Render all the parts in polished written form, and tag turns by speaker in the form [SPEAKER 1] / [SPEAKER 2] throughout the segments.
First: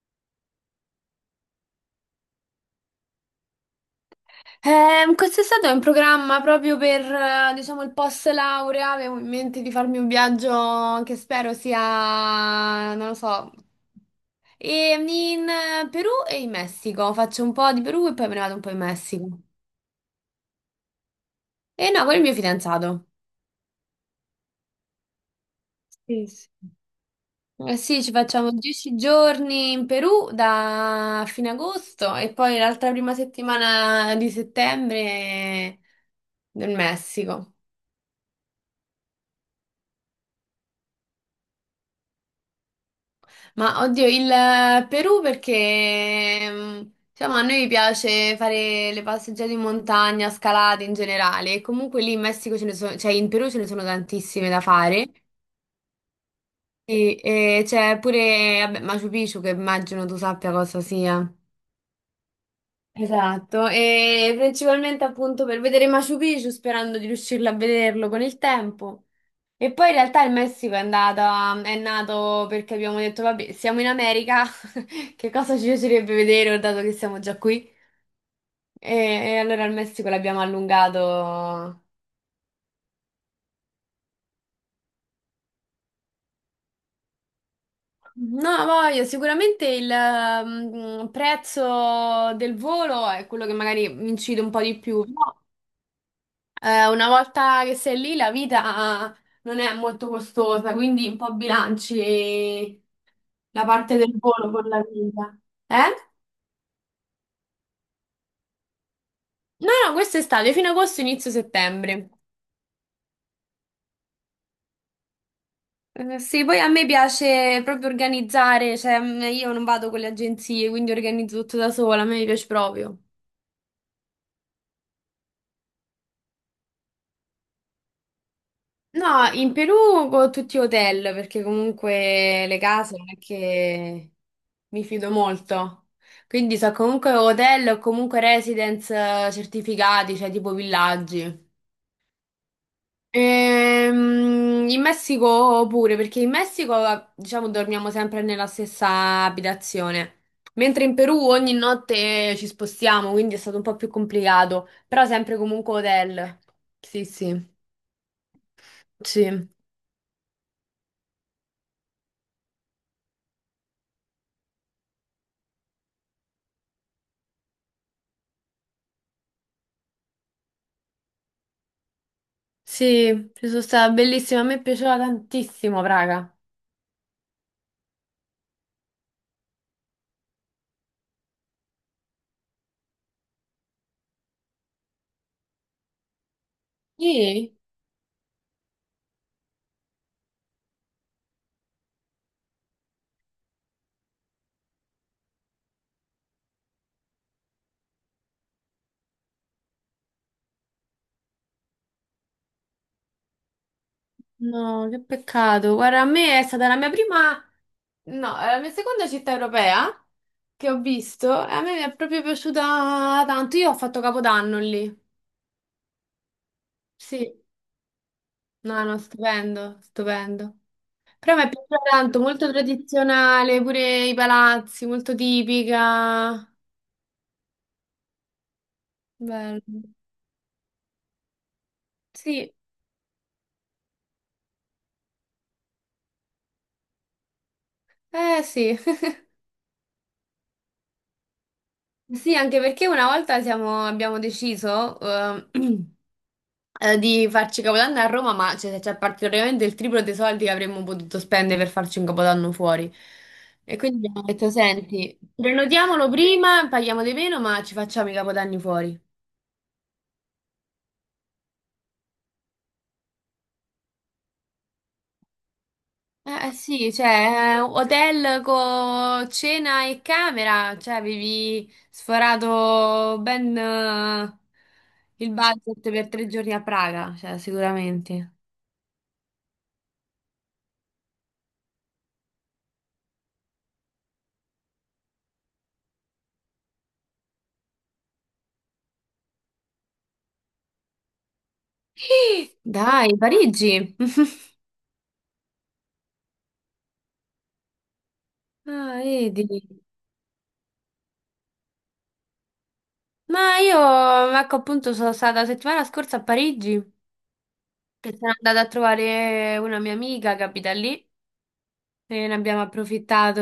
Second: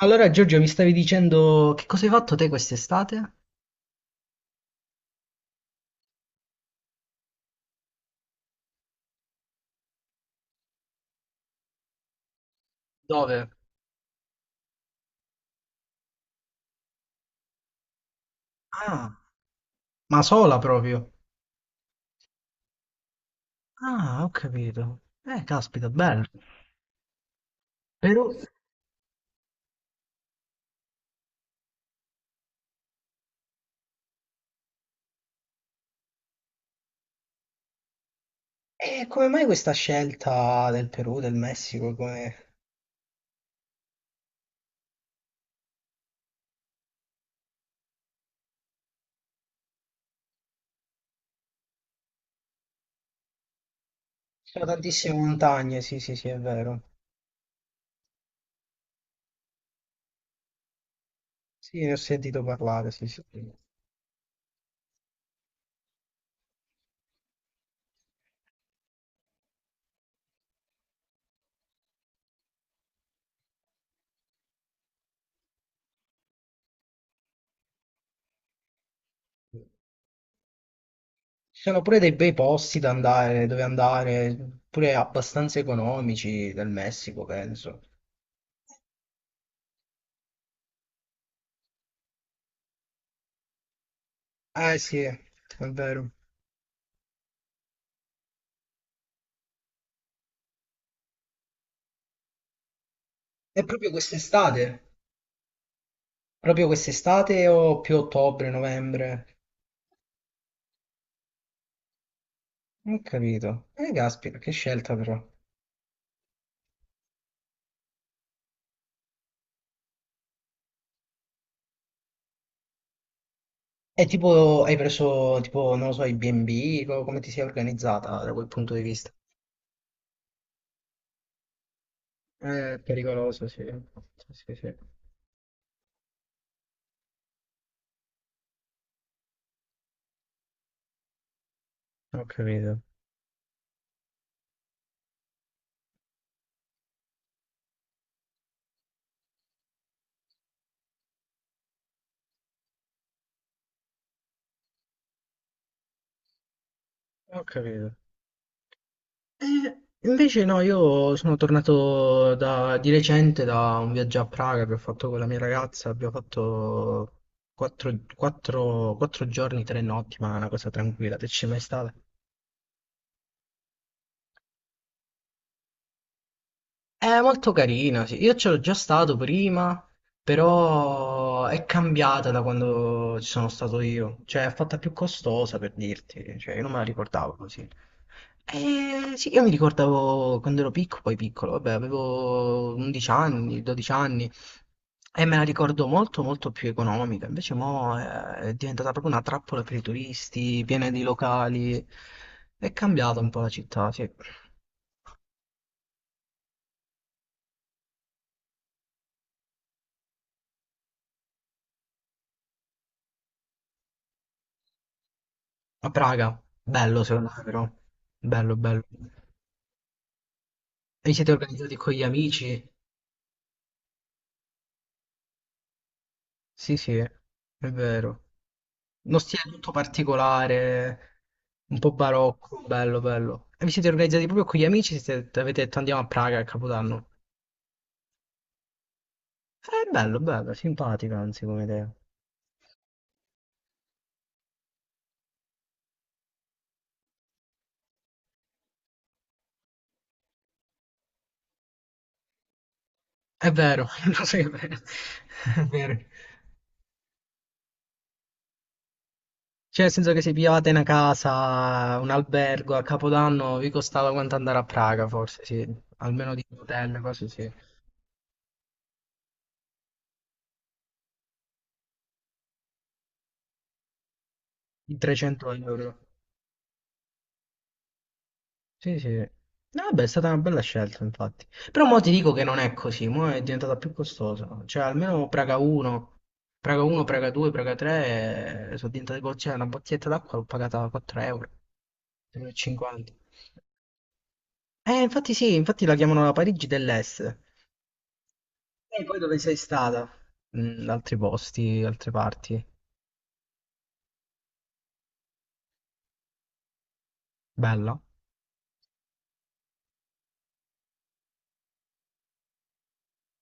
[SPEAKER 1] Allora, Giorgio, mi stavi dicendo che cosa hai fatto te quest'estate?
[SPEAKER 2] Quest'estate ho in programma proprio per, diciamo, il post laurea, avevo in mente di farmi un viaggio che spero sia, non lo
[SPEAKER 1] Dove?
[SPEAKER 2] so, e- in Perù e in Messico. Faccio un po' di Perù e poi me ne vado un po' in
[SPEAKER 1] Ah,
[SPEAKER 2] Messico.
[SPEAKER 1] ma sola proprio.
[SPEAKER 2] E no, con il mio fidanzato.
[SPEAKER 1] Ah, ho capito. Caspita, bello.
[SPEAKER 2] Sì, sì. Eh sì, ci
[SPEAKER 1] Perù.
[SPEAKER 2] facciamo 10 giorni in Perù da fine agosto e poi l'altra prima settimana di settembre nel Messico.
[SPEAKER 1] Come mai questa scelta del Perù, del Messico? Come...
[SPEAKER 2] Ma oddio, il Perù perché diciamo, a noi piace fare le passeggiate in montagna, scalate in generale. E comunque lì in Messico ce ne sono, cioè in Perù ce ne sono tantissime
[SPEAKER 1] Ci
[SPEAKER 2] da
[SPEAKER 1] sono
[SPEAKER 2] fare.
[SPEAKER 1] tantissime montagne, sì, sì, sì, è vero.
[SPEAKER 2] E c'è pure vabbè, Machu Picchu, che immagino tu sappia cosa sia.
[SPEAKER 1] Sì, ne ho sentito parlare, sì, sì. Ci
[SPEAKER 2] Esatto, e principalmente appunto per vedere Machu Picchu, sperando di riuscirlo a vederlo con il tempo. E poi in realtà il Messico è andata, è nato perché abbiamo detto, vabbè, siamo in America, che cosa ci piacerebbe vedere, oh, dato che siamo già qui? E allora il Messico l'abbiamo
[SPEAKER 1] sono
[SPEAKER 2] allungato.
[SPEAKER 1] pure dei bei posti da andare, dove andare, pure abbastanza economici del Messico, penso.
[SPEAKER 2] No, voglio, sicuramente il prezzo del volo è quello che magari incide un po' di
[SPEAKER 1] Sì,
[SPEAKER 2] più.
[SPEAKER 1] è vero.
[SPEAKER 2] Una volta che sei lì, la vita non è molto costosa, quindi un po' bilanci
[SPEAKER 1] E
[SPEAKER 2] la
[SPEAKER 1] proprio
[SPEAKER 2] parte del volo
[SPEAKER 1] quest'estate?
[SPEAKER 2] con la vita. Eh?
[SPEAKER 1] Proprio quest'estate o più ottobre, novembre?
[SPEAKER 2] No, no, questo è estate, fino agosto, inizio settembre.
[SPEAKER 1] Non ho capito. Caspita, che scelta però.
[SPEAKER 2] Sì, poi a me piace proprio organizzare, cioè io non vado con le agenzie, quindi organizzo tutto da sola, a me mi piace proprio.
[SPEAKER 1] E tipo, hai preso, tipo, non lo so, i B&B, come ti sei organizzata da quel punto di vista?
[SPEAKER 2] No, in Perù con tutti hotel, perché comunque le
[SPEAKER 1] È
[SPEAKER 2] case non è
[SPEAKER 1] pericoloso, sì.
[SPEAKER 2] che
[SPEAKER 1] Sì, sì, sì.
[SPEAKER 2] mi fido molto. Quindi so comunque hotel o comunque residence certificati, cioè tipo villaggi.
[SPEAKER 1] Ho capito,
[SPEAKER 2] In Messico pure, perché in Messico diciamo dormiamo sempre nella stessa abitazione. Mentre in Perù ogni notte ci spostiamo, quindi è stato un po' più complicato, però sempre comunque hotel. Sì, sì,
[SPEAKER 1] ho capito.
[SPEAKER 2] sì.
[SPEAKER 1] Invece no, io sono tornato di recente da un viaggio a Praga che ho fatto con la mia ragazza, abbiamo fatto 4, giorni, 3 notti, ma una cosa tranquilla, te ci sei mai stata?
[SPEAKER 2] Sì, ci sono stata, bellissima, a me piaceva tantissimo, raga.
[SPEAKER 1] È molto carina, sì. Io c'ero già stato prima, però è cambiata da quando ci sono stato io. Cioè, è fatta più costosa per dirti. Cioè, io non me la ricordavo
[SPEAKER 2] Sì?
[SPEAKER 1] così. Sì, io mi ricordavo quando ero piccolo, poi piccolo, vabbè, avevo 11 anni, 12 anni e me la ricordo molto molto più economica. Invece mo è diventata proprio una trappola per i turisti, piena di locali. È cambiata un po' la città, sì.
[SPEAKER 2] No, che peccato. Guarda, a me è stata la mia prima, no, la mia seconda città europea che ho visto e a me mi è proprio piaciuta tanto. Io ho fatto Capodanno lì.
[SPEAKER 1] A Praga, bello secondo
[SPEAKER 2] Sì,
[SPEAKER 1] me però, bello bello.
[SPEAKER 2] no, no,
[SPEAKER 1] E
[SPEAKER 2] stupendo, stupendo.
[SPEAKER 1] vi siete
[SPEAKER 2] Però mi è
[SPEAKER 1] organizzati
[SPEAKER 2] piaciuta
[SPEAKER 1] con gli
[SPEAKER 2] tanto, molto
[SPEAKER 1] amici?
[SPEAKER 2] tradizionale, pure i palazzi, molto tipica.
[SPEAKER 1] Sì sì, è vero. Uno stile tutto
[SPEAKER 2] Bello.
[SPEAKER 1] particolare, un po'
[SPEAKER 2] Sì,
[SPEAKER 1] barocco, bello bello. E vi siete organizzati proprio con gli amici? Siete, avete detto andiamo a Praga a Capodanno?
[SPEAKER 2] eh sì.
[SPEAKER 1] Bello bello, simpatico anzi come idea.
[SPEAKER 2] Sì, anche perché una volta abbiamo deciso di farci Capodanno a Roma, ma c'è praticamente il triplo dei soldi che avremmo potuto spendere per farci un Capodanno fuori.
[SPEAKER 1] È
[SPEAKER 2] E
[SPEAKER 1] vero,
[SPEAKER 2] quindi
[SPEAKER 1] lo
[SPEAKER 2] abbiamo
[SPEAKER 1] so che è
[SPEAKER 2] detto,
[SPEAKER 1] vero.
[SPEAKER 2] senti,
[SPEAKER 1] È vero.
[SPEAKER 2] prenotiamolo prima, paghiamo di meno, ma ci facciamo i Capodanni fuori.
[SPEAKER 1] Cioè, nel senso che se pigliavate una casa, un albergo a Capodanno, vi costava quanto andare a Praga, forse, sì. Almeno di un
[SPEAKER 2] Sì,
[SPEAKER 1] hotel, cose sì.
[SPEAKER 2] cioè, hotel con cena e camera, cioè avevi sforato ben
[SPEAKER 1] di
[SPEAKER 2] il
[SPEAKER 1] 300
[SPEAKER 2] budget
[SPEAKER 1] euro.
[SPEAKER 2] per 3 giorni a Praga, cioè sicuramente.
[SPEAKER 1] Sì, sì. No, vabbè, è stata una bella scelta, infatti. Però mo ti dico che non è così, mo è diventata più costosa. Cioè, almeno Praga 1, Praga 2, Praga 3, sono diventate cioè, una bottiglietta d'acqua l'ho pagata 4 euro,
[SPEAKER 2] Dai,
[SPEAKER 1] 3,50.
[SPEAKER 2] Parigi.
[SPEAKER 1] Infatti sì, infatti la chiamano la Parigi dell'Est.
[SPEAKER 2] Ah,
[SPEAKER 1] E poi dove sei
[SPEAKER 2] vedi.
[SPEAKER 1] stata? Mm, altri posti, altre parti.
[SPEAKER 2] Ma io, ecco, appunto, sono stata la settimana scorsa a Parigi,
[SPEAKER 1] Bella.
[SPEAKER 2] che sono andata a trovare una mia amica che abita lì e ne abbiamo approfittato,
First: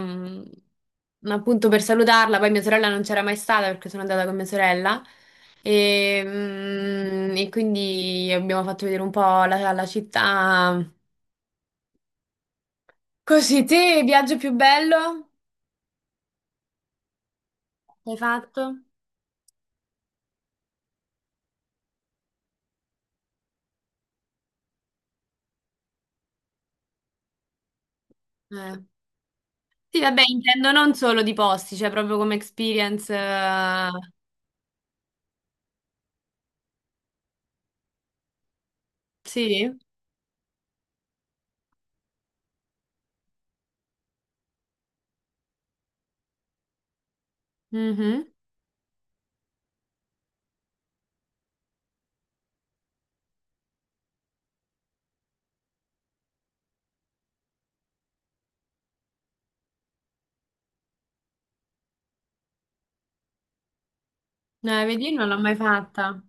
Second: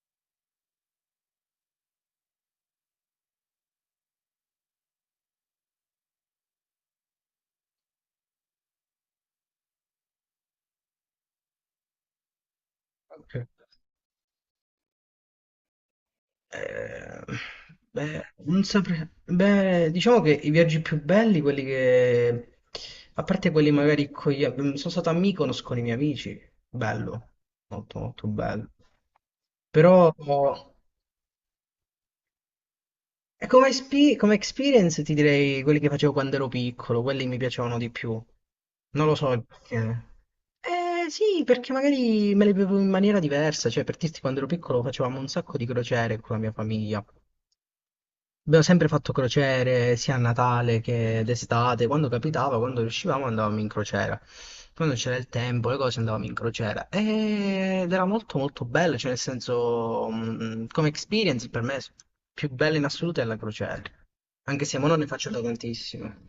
[SPEAKER 2] mm, appunto, per salutarla. Poi mia sorella non c'era mai stata, perché sono andata con mia sorella. E, e quindi abbiamo fatto vedere un po' la città.
[SPEAKER 1] Ok.
[SPEAKER 2] Così, te, viaggio più bello
[SPEAKER 1] Eh,
[SPEAKER 2] che hai
[SPEAKER 1] beh, non
[SPEAKER 2] fatto?
[SPEAKER 1] saprei. Beh, diciamo che i viaggi più belli, quelli che... A parte quelli magari con gli... Sono stato a Mykonos con i miei amici. Bello. Molto, molto bello.
[SPEAKER 2] Eh.
[SPEAKER 1] Però...
[SPEAKER 2] Sì, vabbè, intendo non solo di posti, cioè proprio come experience.
[SPEAKER 1] eh, Come,
[SPEAKER 2] Eh,
[SPEAKER 1] espi- come experience ti direi quelli che facevo quando ero piccolo, quelli mi piacevano di più. Non lo so il
[SPEAKER 2] sì.
[SPEAKER 1] perché. Eh sì, perché magari me le bevo in maniera diversa, cioè per dirti quando ero piccolo facevamo un sacco di crociere con la mia famiglia.
[SPEAKER 2] Mhm.
[SPEAKER 1] Abbiamo sempre fatto crociere sia a Natale che d'estate, quando capitava, quando riuscivamo andavamo in crociera. Quando c'era il tempo, le cose andavamo in crociera ed era molto molto bello, cioè nel senso, come experience per me più bella in assoluto è la crociera, anche se mo non ne
[SPEAKER 2] Vedi, non
[SPEAKER 1] faccio
[SPEAKER 2] l'ho
[SPEAKER 1] da
[SPEAKER 2] mai fatta.
[SPEAKER 1] tantissimo.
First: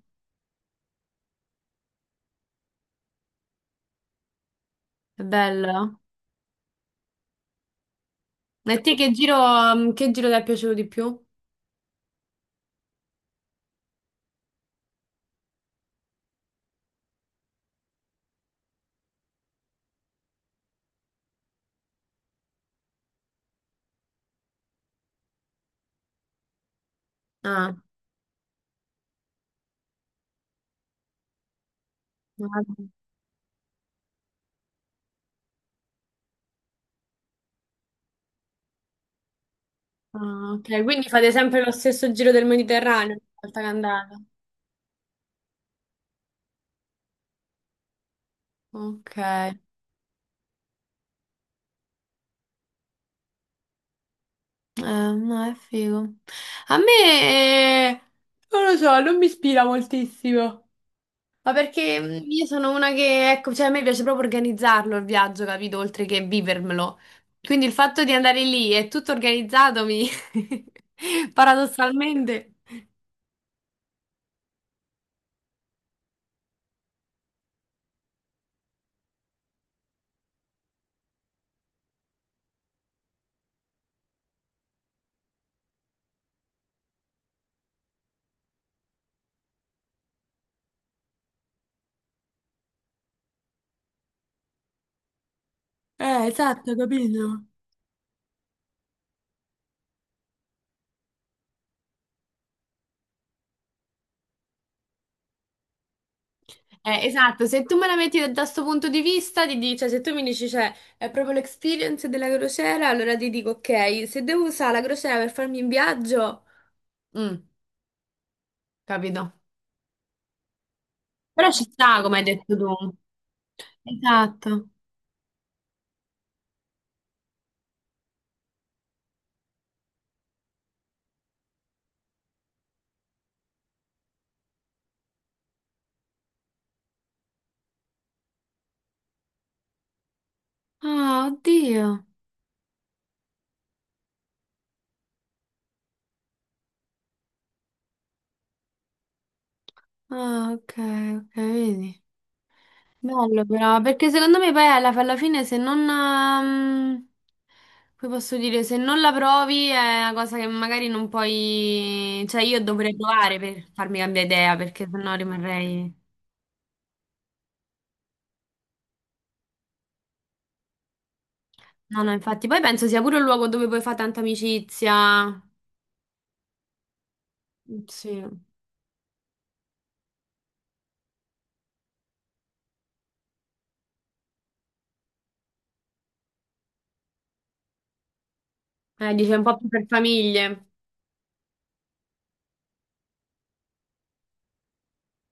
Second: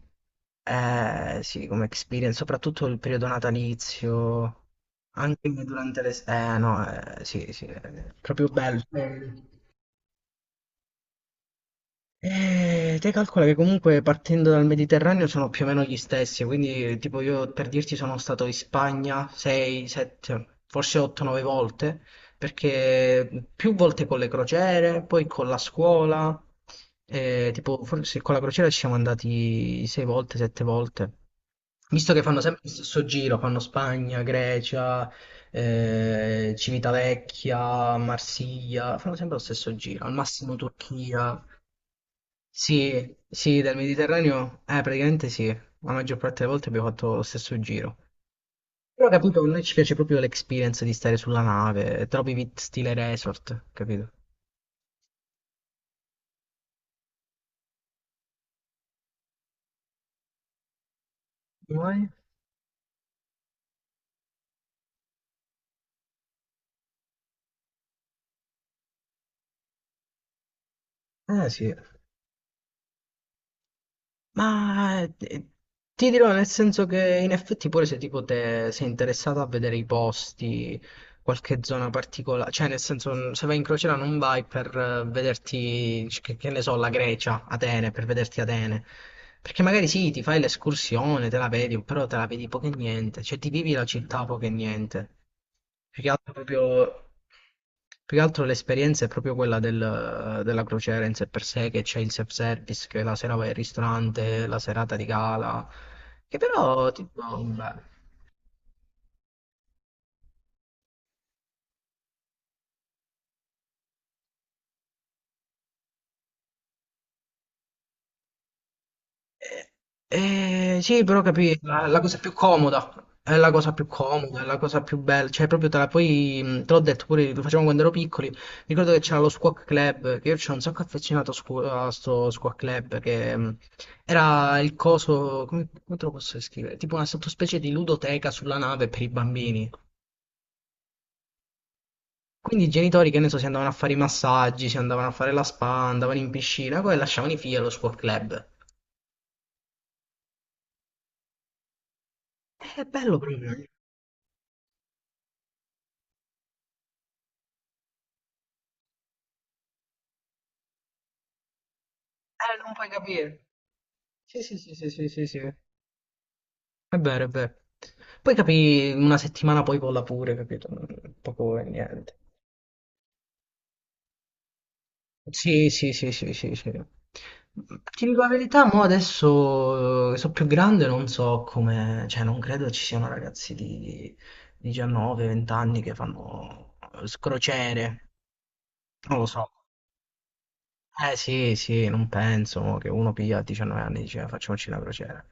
[SPEAKER 1] Eh sì, come experience, soprattutto il periodo natalizio,
[SPEAKER 2] È
[SPEAKER 1] anche
[SPEAKER 2] bello.
[SPEAKER 1] durante le... Eh no, sì, sì, è proprio
[SPEAKER 2] E
[SPEAKER 1] bello.
[SPEAKER 2] te
[SPEAKER 1] Eh,
[SPEAKER 2] che giro ti è piaciuto di più?
[SPEAKER 1] eh, te calcola che comunque partendo dal Mediterraneo sono più o meno gli stessi, quindi tipo io per dirti sono stato in Spagna 6, 7, forse 8-9 volte, perché più volte con le crociere, poi con la scuola,
[SPEAKER 2] Ah,
[SPEAKER 1] tipo forse con la crociera ci siamo andati 6 volte, 7 volte. Visto che fanno sempre lo
[SPEAKER 2] guarda.
[SPEAKER 1] stesso giro, fanno Spagna, Grecia, Civitavecchia, Marsiglia, fanno sempre lo stesso giro, al
[SPEAKER 2] Ah,
[SPEAKER 1] massimo
[SPEAKER 2] ok, quindi fate
[SPEAKER 1] Turchia,
[SPEAKER 2] sempre lo stesso giro del
[SPEAKER 1] sì,
[SPEAKER 2] Mediterraneo una volta
[SPEAKER 1] sì,
[SPEAKER 2] che
[SPEAKER 1] dal
[SPEAKER 2] andate.
[SPEAKER 1] Mediterraneo, praticamente sì, la maggior parte delle volte abbiamo fatto lo stesso giro. Però ho
[SPEAKER 2] Ok,
[SPEAKER 1] capito, a
[SPEAKER 2] eh,
[SPEAKER 1] noi ci piace proprio l'experience di stare sulla nave, troppi vit stile resort, capito?
[SPEAKER 2] no, è figo. A me, non lo so, non mi ispira moltissimo. Ma
[SPEAKER 1] Vuoi?
[SPEAKER 2] perché io sono una che, ecco, cioè a me piace proprio organizzarlo il viaggio, capito? Oltre che vivermelo. Quindi il fatto di andare lì e tutto organizzato mi...
[SPEAKER 1] Eh sì.
[SPEAKER 2] paradossalmente...
[SPEAKER 1] Ma ti dirò nel senso che in effetti pure se tipo te sei interessato a vedere i posti, qualche zona particolare, cioè nel senso se vai in crociera non vai per vederti, che ne so, la Grecia, Atene, per vederti Atene, perché magari sì, ti fai l'escursione, te la vedi, però te la vedi poco e niente, cioè ti vivi la città poco e niente. Più che altro,
[SPEAKER 2] Esatto,
[SPEAKER 1] proprio-
[SPEAKER 2] capito?
[SPEAKER 1] più che altro l'esperienza è proprio quella della crociera in sé per sé, che c'è il self-service, che la sera vai al ristorante, la serata di gala, che però, tipo,
[SPEAKER 2] Esatto, se tu
[SPEAKER 1] beh.
[SPEAKER 2] me la metti da sto punto di vista, ti dici, cioè, se tu mi dici, cioè, è proprio l'experience della crociera, allora ti dico, ok, se devo usare la crociera per farmi un viaggio, mm, capito?
[SPEAKER 1] Sì, però
[SPEAKER 2] Però
[SPEAKER 1] capì,
[SPEAKER 2] ci
[SPEAKER 1] la
[SPEAKER 2] sta,
[SPEAKER 1] cosa
[SPEAKER 2] come hai
[SPEAKER 1] più
[SPEAKER 2] detto
[SPEAKER 1] comoda,
[SPEAKER 2] tu.
[SPEAKER 1] è la cosa più comoda, è la
[SPEAKER 2] Esatto.
[SPEAKER 1] cosa più bella, cioè proprio te la poi, te l'ho detto pure, lo facevamo quando ero piccoli, ricordo che c'era lo Squawk Club, che io c'ero un sacco affezionato a sto Squawk Club, che era il coso, come te lo posso descrivere? Tipo una sottospecie di ludoteca sulla nave per i bambini.
[SPEAKER 2] Ah, oddio.
[SPEAKER 1] Quindi i genitori, che ne so, si andavano a fare i massaggi, si andavano a fare la spa, andavano in piscina, poi lasciavano i figli allo Squawk Club.
[SPEAKER 2] Ah, ok, ok, vedi.
[SPEAKER 1] È bello
[SPEAKER 2] Bello
[SPEAKER 1] proprio. Eh,
[SPEAKER 2] però, perché secondo me poi alla, alla fine se non... come posso dire, se non la provi è una cosa che magari non puoi... Cioè io
[SPEAKER 1] non puoi
[SPEAKER 2] dovrei provare
[SPEAKER 1] capire.
[SPEAKER 2] per farmi cambiare
[SPEAKER 1] Sì,
[SPEAKER 2] idea,
[SPEAKER 1] sì, sì,
[SPEAKER 2] perché
[SPEAKER 1] sì, sì,
[SPEAKER 2] sennò
[SPEAKER 1] sì, sì. È
[SPEAKER 2] rimarrei...
[SPEAKER 1] vero, è vero. Poi capì, una settimana poi vola pure, capito? Poco e
[SPEAKER 2] No, no,
[SPEAKER 1] niente.
[SPEAKER 2] infatti. Poi penso sia pure un luogo dove puoi fare tanta amicizia.
[SPEAKER 1] Sì, sì, sì, sì, sì, sì. Ti dico
[SPEAKER 2] Sì.
[SPEAKER 1] la verità, mo adesso sono più grande, non so come, cioè non credo ci siano ragazzi di 19, 20 anni che fanno crociere, non lo
[SPEAKER 2] Dice
[SPEAKER 1] so.
[SPEAKER 2] un po' più per famiglie.
[SPEAKER 1] Eh sì, sì, non penso mo, che uno piglia a 19 anni e dice "Ah, facciamoci una crociera.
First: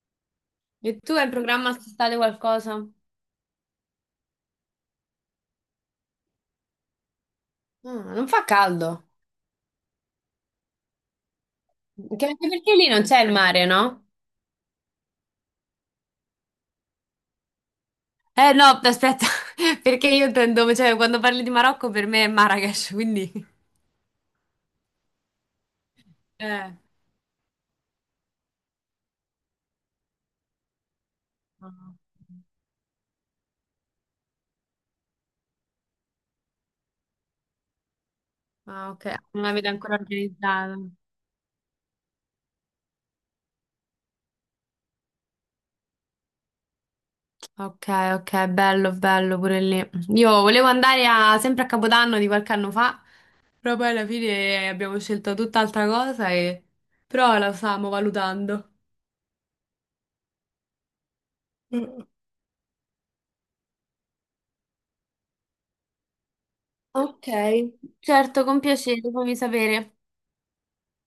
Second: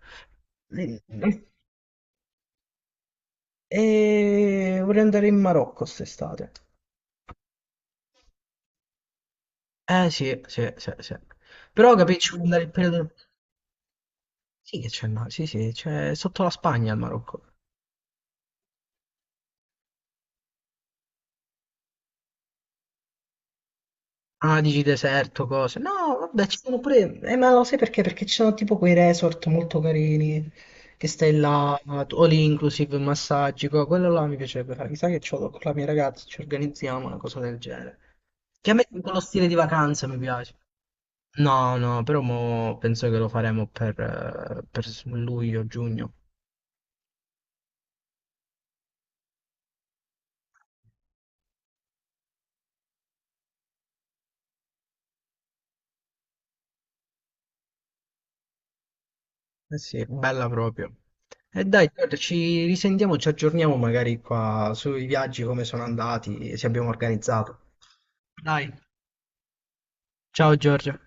[SPEAKER 2] E
[SPEAKER 1] Mm.
[SPEAKER 2] tu hai in programma quest'estate qualcosa?
[SPEAKER 1] E vorrei andare in Marocco quest'estate.
[SPEAKER 2] Ah, non fa caldo.
[SPEAKER 1] Eh sì, sì, sì, sì. Però capì, ci
[SPEAKER 2] Anche
[SPEAKER 1] vuole andare il
[SPEAKER 2] perché lì non
[SPEAKER 1] periodo...
[SPEAKER 2] c'è il mare, no?
[SPEAKER 1] Sì che c'è il mare, sì sì, c'è sotto la Spagna il Marocco.
[SPEAKER 2] Eh no, aspetta, perché io intendo, cioè quando parli di Marocco per me è Marrakesh, quindi...
[SPEAKER 1] Ah, dici deserto, cose. No, vabbè, ci
[SPEAKER 2] Eh.
[SPEAKER 1] sono pure... ma lo sai perché? Perché ci sono tipo quei resort molto carini, che stai là, all inclusive, massaggi, quello là mi piacerebbe fare. Chissà che c'ho con la mia ragazza, ci organizziamo una cosa del genere. Che a me
[SPEAKER 2] Ah, ok,
[SPEAKER 1] quello
[SPEAKER 2] non
[SPEAKER 1] stile di
[SPEAKER 2] l'avete ancora
[SPEAKER 1] vacanza mi piace.
[SPEAKER 2] organizzato.
[SPEAKER 1] No, no, però mo penso che lo faremo per luglio, giugno.
[SPEAKER 2] Ok, ok, bello, bello pure lì. Io volevo andare a- Sempre a Capodanno di qualche anno fa, però poi alla fine abbiamo scelto tutt'altra cosa e... Però la stiamo valutando.
[SPEAKER 1] Eh sì, bella proprio. E dai,
[SPEAKER 2] Mm.
[SPEAKER 1] Giorgio, ci risentiamo, ci aggiorniamo magari qua sui viaggi, come sono andati, se abbiamo
[SPEAKER 2] Ok,
[SPEAKER 1] organizzato.
[SPEAKER 2] certo, con
[SPEAKER 1] Dai,
[SPEAKER 2] piacere, fammi sapere.
[SPEAKER 1] ciao Giorgio.